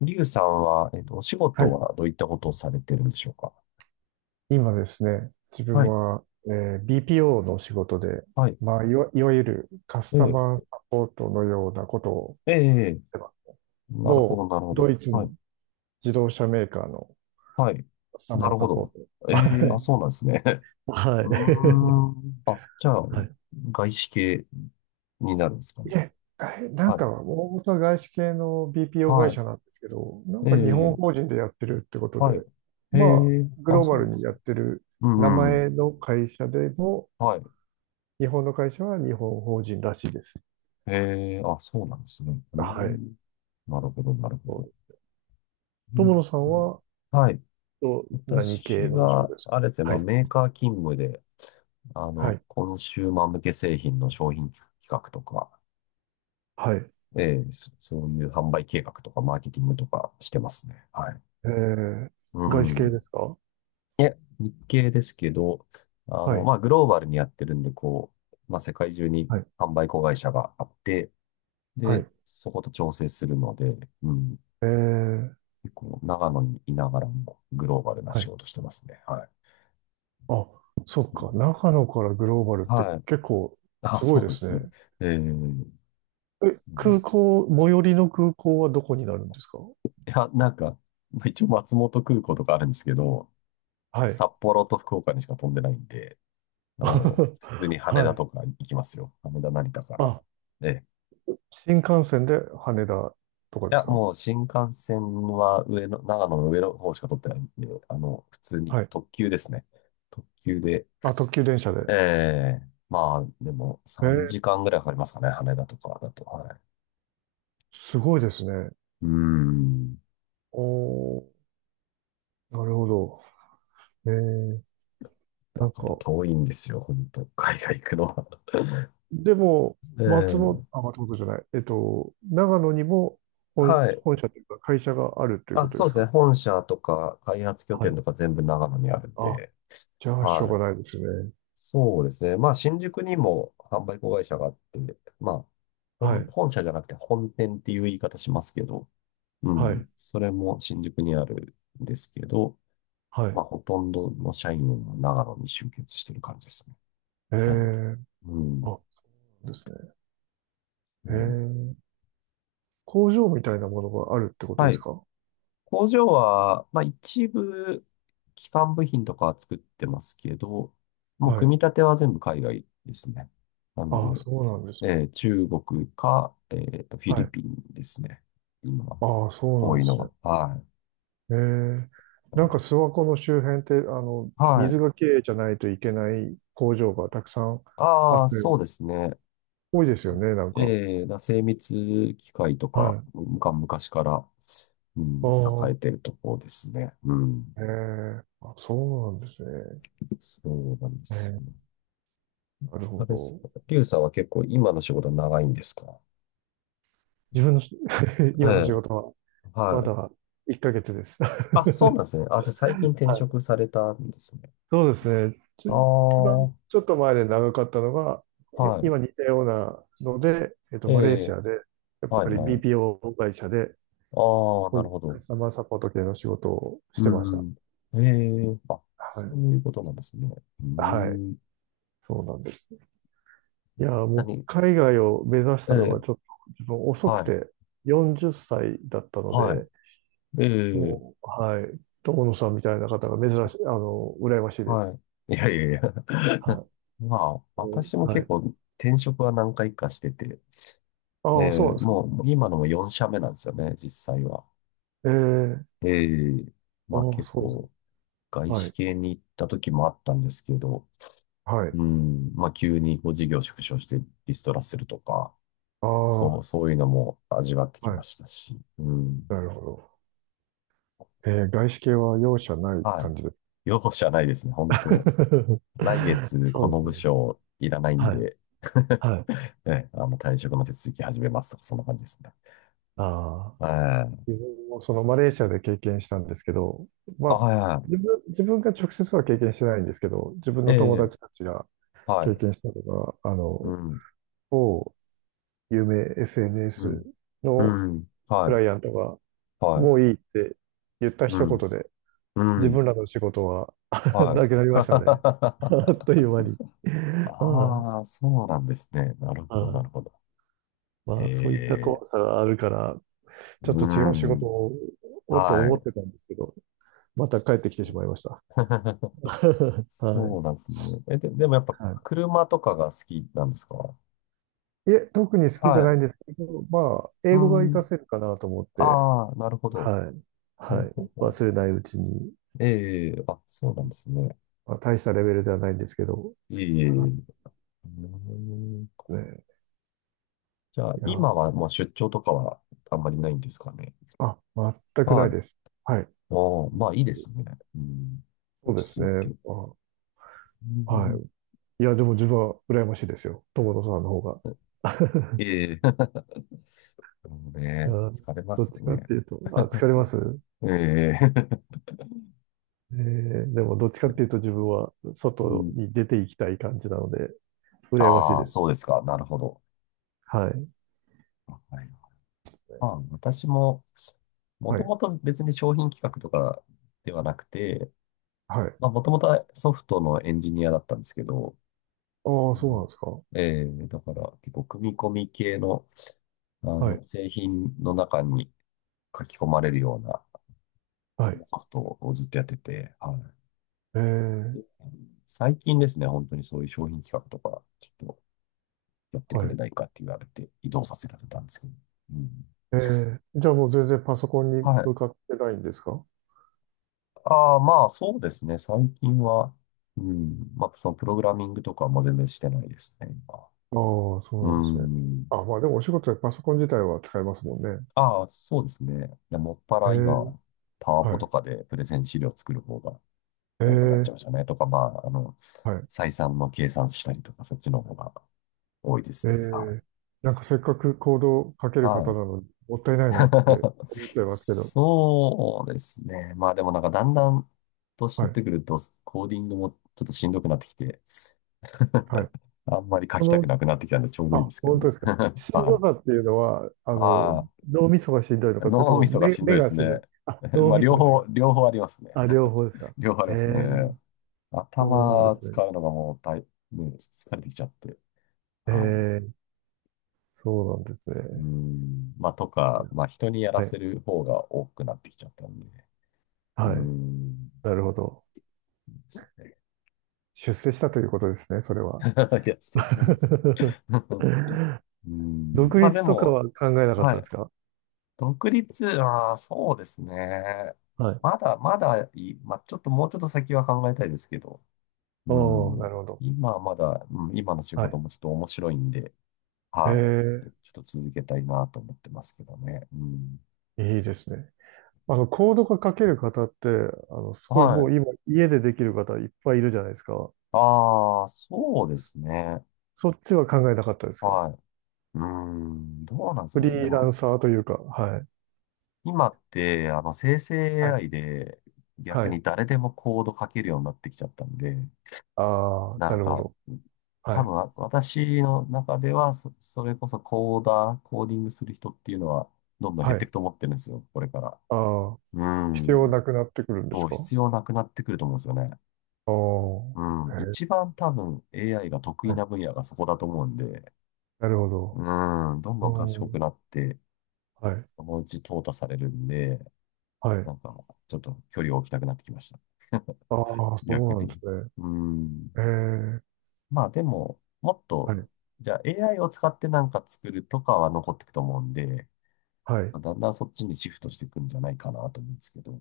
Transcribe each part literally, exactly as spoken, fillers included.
リュウさんは、えっと、お仕は事い。はどういったことをされてるんでしょうか？今ですね、自は分い、は、えー ビーピーオー の仕事で、はい、まあ、いわ、いわゆるカスえタえ、マーサポートのようなことをええ、ええ、してます、なるほ某ど、なるほど。ドイツはのい、自動車メーカーのはい、カスタなマーるサほポーど。ト。えはえ、あ、い。そうなんですね。はうい。ーん。あ、じゃあ、はい。外資系になるんですかいね。え、えなんはい、か、大元は外資系の ビーピーオー は会い、社なんですけど、なんえか日本え、法人でやってるってことで、はい、えまあ、え、グあ、ローバそうルなんでにすやっね。てるう名んうん、前の会社でも、はい、日本の会社は日本法人らしいです。ええ、あ、そうなんですね。うーはい。ん、なるほど、なるほそど。う。う友野ん、さんは、はい。と何私系のお仕事は、ですか？あれですね、まはあ、い。メーカー勤務で、あはの、い。コンシューマー向け製品の商品企画とか、はい。ええ、そそういう販売計画とか、マーケティングとかしてますね。はい。えー、う外資ん。系ですか？いえ、日系ですけど、あはの、い。まあ、グローバルにやってるんで、こう、まあ、世界中にはい。販売子会社があって、はで、い。そこと調整するので、うん。えー、結構、長野にいながらも、グローバルなは仕い。事してますね。はい。あ、そっうか。ん、長野からグローバルってはい。結構あ、すごいそでうですすね。ね。ええ、そえ、うなん空ですね。港、最寄りの空港はどこになるんですか？いや、なんか、まあ一応松本空港とかあるんですけど、はい。札幌と福岡にしか飛んでないんで、あの もう普通に羽は田とい。か行きますよ。羽田、成田から。あ、ええ。新幹線で羽田とかいでや、すか？もう新幹線は上の、長野の上の方しか取ってないんで、あの、普通にはい。特急ですね。特急で。あ、特急電車で。ええ、まあ、でもえ3ー、時間ぐらいかかりますかね。羽田とかだと。はい。すごいですね。うーん。おー、なるほど。えーなだんからか、遠いんですよ、本当海外行くのは。でも、え松本、え、あ、松本じゃない、えっと、長野にも本、はい。本社というか会社があるというこあ、とでそうすですね。か？本社とか開発拠は点い。とか全部長野にあるんあ、で、じゃあ、しょうはがい。ないですね。そうですね。まあ、新宿にも販売子会社があって、まあ、は本、い、本社じゃなくて本店っていう言い方しますけど、うはい、ん。それも新宿にあるんですけど、はい。まあ、ほとんどの社員は長野に集結してる感じですね。えあ、え、うあ、ん。そうですね。うえん。え、工場みたいなものがあるってことはですい。か？工場は、まあ、一部、基幹部品とかは作ってますけど、もうはい。組み立ては全部海外ですね。なんあ、で、そうなんでえすね。ー中国か、えーと、フィはリい。ピンですね。今、あ、そう多なんいでのすね。は。はい。ええ、なんか諏訪湖の周辺って、あの、は水い。がきれいじゃないといけない工場がたくさんあっあて、あ、そうですね。多いですよね、なんか。えー、だから精密機械とはか、い。が昔から、うあん、栄えあ、てるところですね。うん。ええ、あ、そうなんですね。そうなんですえよ。え、なるあほれですど。か、リュウさんは結構今の仕事長いんですか？自分のし え今の仕え、事は、はまい。だいっかげつです。はあ、そうなんですね。あ、じゃあ最近転い。職されたんですね。そうですね。ちあょ、あ、一番はちょっと前で長かったのが、いい。今似たようなので、えっと、えマレーシえ、アで、やっはぱい、り はい。ビーピーオー 会社で、ああ、こなういるうほカど。スタマーサポート系の仕事をしうてました。ん、うん。ええ、はそい。ういうことなんですね。うーはい。ん。そうなんです。いや、もう何、海外を目指しえたのがえ、ちょっと自分遅はくい、てよんじゅっさいだったのはい。で、ええ、もう、はい、友野さんみたいな方が珍しい、あの、羨ましいではす。い。いやいやいや。はまあ、い。うん、私もは結い。構転職は何回かしてて、えああ、そうえ、なんですか。もう今のもよん社目なんですよね、実際は。ええ、ええ、まあああ、結そうです構外か。は資い。系に行った時もあったんですけど、はい。うん。まあ、急にこう事業縮小してリストラするとか、あそう、あ、そういうのも味わってきはまい。したし。うん。なるほど。ええ、外資系は容赦ないはい。感じです。容赦ないですね、本当。来 月そこうのです部よね。署いらないんはい。で、はい。ね、あの退職の手続き始めますとか、そんな感じですね。ああ。ええ。自分もそのマレーシアで経験したんですけど、まあ、あ、はいは自分、自分が直接は経験してないんですけど、自分い。えの友え、達たちがは経い。験したのが、あうの、ん、某有名 うん、エスエヌエス うのん、クはい、ライアントが、はもい、ういいって言ったう一ん、言で、う自分ん、らの仕事は はなくない。りましたね。あっ という間に。はああ、そうなんですね。なるい。ほど、はない。るほど。まあ、そういったええ、怖さがあるから、うちょっと違ーう仕ん。事を、をとは思っい。てたんですけど、また帰ってそきてしう。 まいました。はい。そうなんですね。え、で、でもやっぱは車とかが好きなんですか？い。いえ、特に好きじゃはい。ないんですけど、まあ、うー英語が活かん。せるかなと思って、ああ、なるほど。はい。ほはうほい。うほ忘れないうちに、う。ええ、あ、そうなんですね。まあ、大したレベルではないんですけど、ええ、はうーん。い、ね。じゃあ、いや、今はもう出張とかはあんまりないんですかね。あ、全くなはいい。です。はい。ああ、まあいいですね。うん。そ落うでちす着いね。て。あ、うはん。い。いや、でも自分は羨ましいですよ。友野さんの方が。ええ。 でもいや、ね、疲れまどっすちかっね。ていうと、あ、疲れます？ええ、えー、でもどっちかっていうと自分はう外ん。に出ていきたい感じなので、羨ましいああ、でそす。うですか。なるほど。はい。はい。まあ、私も、もはとい。もと別に商品企画とかではなくて、はい。まあ、もともとはソフトのエンジニアだったんですけど、ああ、うそうなんん、ですか。えー、だから結構組み込み系の、あはい。の、製品の中に書き込まれるような、はそのい。ソフトをずっとやってて、はえい。ーで最近ですね、本当にそういう商品企画とか、ちょっとやってはくれい。ないかって言われて、移動させられたんですけど、うん。えーじゃあもう全然パソコンにはい。向かってないんですか？ああ、まあそうですね。最近は、うん、まあそのプログラミングとかも全然してないですね、今。ああ、そうなうんですね。ん。あ、まあでもお仕事でパソコン自体は使えますもんね。ああ、そうですね。いや、もっぱえらー今、パワポはい。とかでプレゼン資料作る方がえ多くなっちーゃいましたね。とか、まあ、あの、はい。採算の計算したりとか、そっちの方が多いでえすね。はーなんかせっかくコードを書けい。る方はい。なのに、もったいないなって思っち ゃいますけど。そうですね。まあでもなんかだんだん年は取っい。てくると、コーディングもちょっとしんどくなってきて、はい。あんまり書そきたの、くなくなってきたんでちょうどいいであ、すけど本ね。当ですか。しんどはい。さっていうのは、ああの、脳みそがしんどいのあ、か、それと脳もみそが目、しんど目いでがすしんどい？ね。あ、脳まあ、みそ両です方、が。両方ありますね。あ、両方ですか。両方ありへますえ、ね。そうなんで頭すね。使うのがもう大、ね、疲れてきちゃって。えはえ、そうなんですい。うね。ん。まあ、といか、や、まあ、人にやらはい、せる方が多くなってきちゃったんで。うはい。ん。でなるほど。すね。 出世したということですね、それは。いや、そうそうなんですかね。うん。独まあ、で立とかはも、考えなかっはたでい。すか？独立、ああ、そうですね。はい。まだ、まだいい、まあ、ちょっともうちょっと先は考えたいですけど、うおー、ん。なるほど。今はまだ、うん、今の仕は事い。もちょっと面白いんで、えはい。ー、ちょっと続けたいなと思ってますけどね。うん。いいですね。あの、コードが書ける方って、あの、すごいはもうい。今、家でできる方いっぱいいるじゃないですか。ああ、そうでそすね。そっちは考えなかったですか？はい。うーん、どうなんですフかリね。でーラも、ンサーというか、はい。今って、あの、生成 はい。エーアイ で逆はい。に誰でもコード書けるようになってきちゃったんで、ああ、ななんるほか、ど。は多い。分、わ私の中ではそ、それこそコーダー、コーディングする人っていうのは、どんどん減はっていい。くと思ってるんですよ、これから。ああ、う必要なん。くなってくるんですそう、か？必要なくなってくると思うんですよね。あうん。あ、へ一え、番多分 エーアイ が得意はない。分野がそこだと思うんで、なるほど。うん。どんどんお賢ー、くなって、はい。そのうち淘汰されるんで、はい。なんか、ちょっと距離を置きたくなってきました。ああ、そ逆うなんに。ですね。うん。ええ、まあでも、もっはい。と、じゃあ エーアイ を使ってなんか作るとかは残っていくと思うんで、はい。まあだんだんそっちにシフトしていくんじゃないかなと思うんですけど、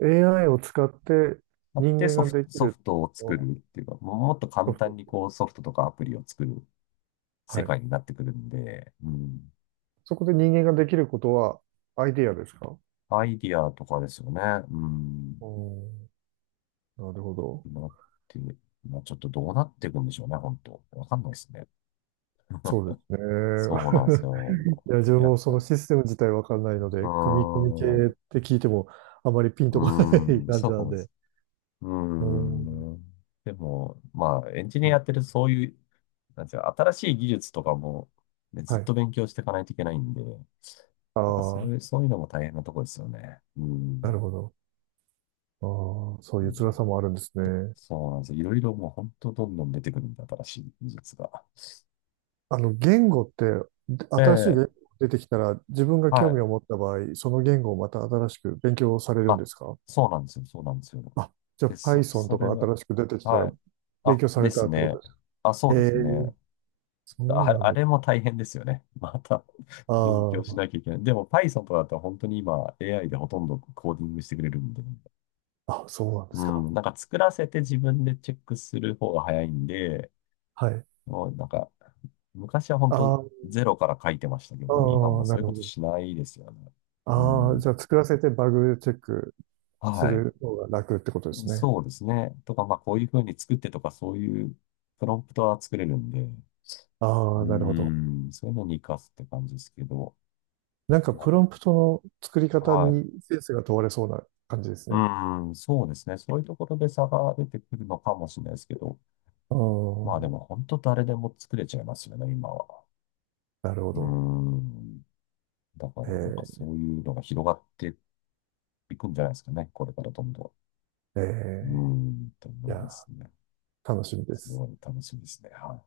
エーアイ を使ってあっ人て間ソがフでト、きソフるトをの作はるっていうか、ももっと簡ソフ単ト。にこうソフトとかアプリを作る世はい。界になってくるんで、うん、そこで人間ができることはアイディアですか？アイディアとかですよね。うん、おー、なるほど。なって、まあちょっとどうなっていくんでしょうね、本当。わかんないですね。そ うですそうなんですね。よ。いや、自分やっもそぱ、のうシステム自体わかんないのーで、組み込み系っん、うて聞いてもあまりピンとこないーん、感じそなんうでで。す、うーおー、ん。でも、まあ、エンジニうアやん、ってるとそういう、なんていうか、新しい技術とかも、ね、ずはっとい。勉強していかないといけないんで、なんかそあういう、あ、そういうのも大変なとこですよね。うなん。るほど。ああ、そうういう辛ん、さもあるんですね。そうなんですよ。いろいろもう本当どんどん出てくるんで、新しい技術が。あの、言語って、でえ新しいえ、言語出てきたら、自分が興は味い。を持った場合、その言語をまた新しく勉強されるんあ、ですか？そうなんですよ。そうなんですよ。あ、じゃあ で、そ、Python そとれかは、新しく出てきたはら、い。勉あ、強さでれたすってことね。ですか？あ、そえうですね。え、そうあ、なんあでれす。も大変ですよね。また 勉強しあなきゃいけない。でも パイソン とかだと本当に今 エーアイ でほとんどコーディングしてくれるんで。あ、あ、そうなんでうすか。ん、なんか作らせて自分でチェックする方が早いんで、はい。もうなんか昔は本当ああ、ゼロから書いてましたけあど、今もあ、うそなういるうこほとど。しないですよね。うああ、ん、じゃあ作らせてバグチェックすはい。る方が楽ってことですね。そうですね。とか、まあこういう風に作ってとかそういうプロンプトは作れるんで、うああ、なるほど。ん、そういうのに活かすって感じですけど、なんかまプロンプトの作りあ、方はにい、センスが問われそうな感じですね。うん、そうですね。そういうところで差が出てくるのかもしれないですけど、うまあでん。も本当誰でも作れちゃいますよね、今は。なるほうど。ん。だかえらなんかーそういうのが広がっていくんじゃないですかね、これからどんどえん。うん、とー思いいや、ますね。楽しみですす。ごい楽しみですね。はい。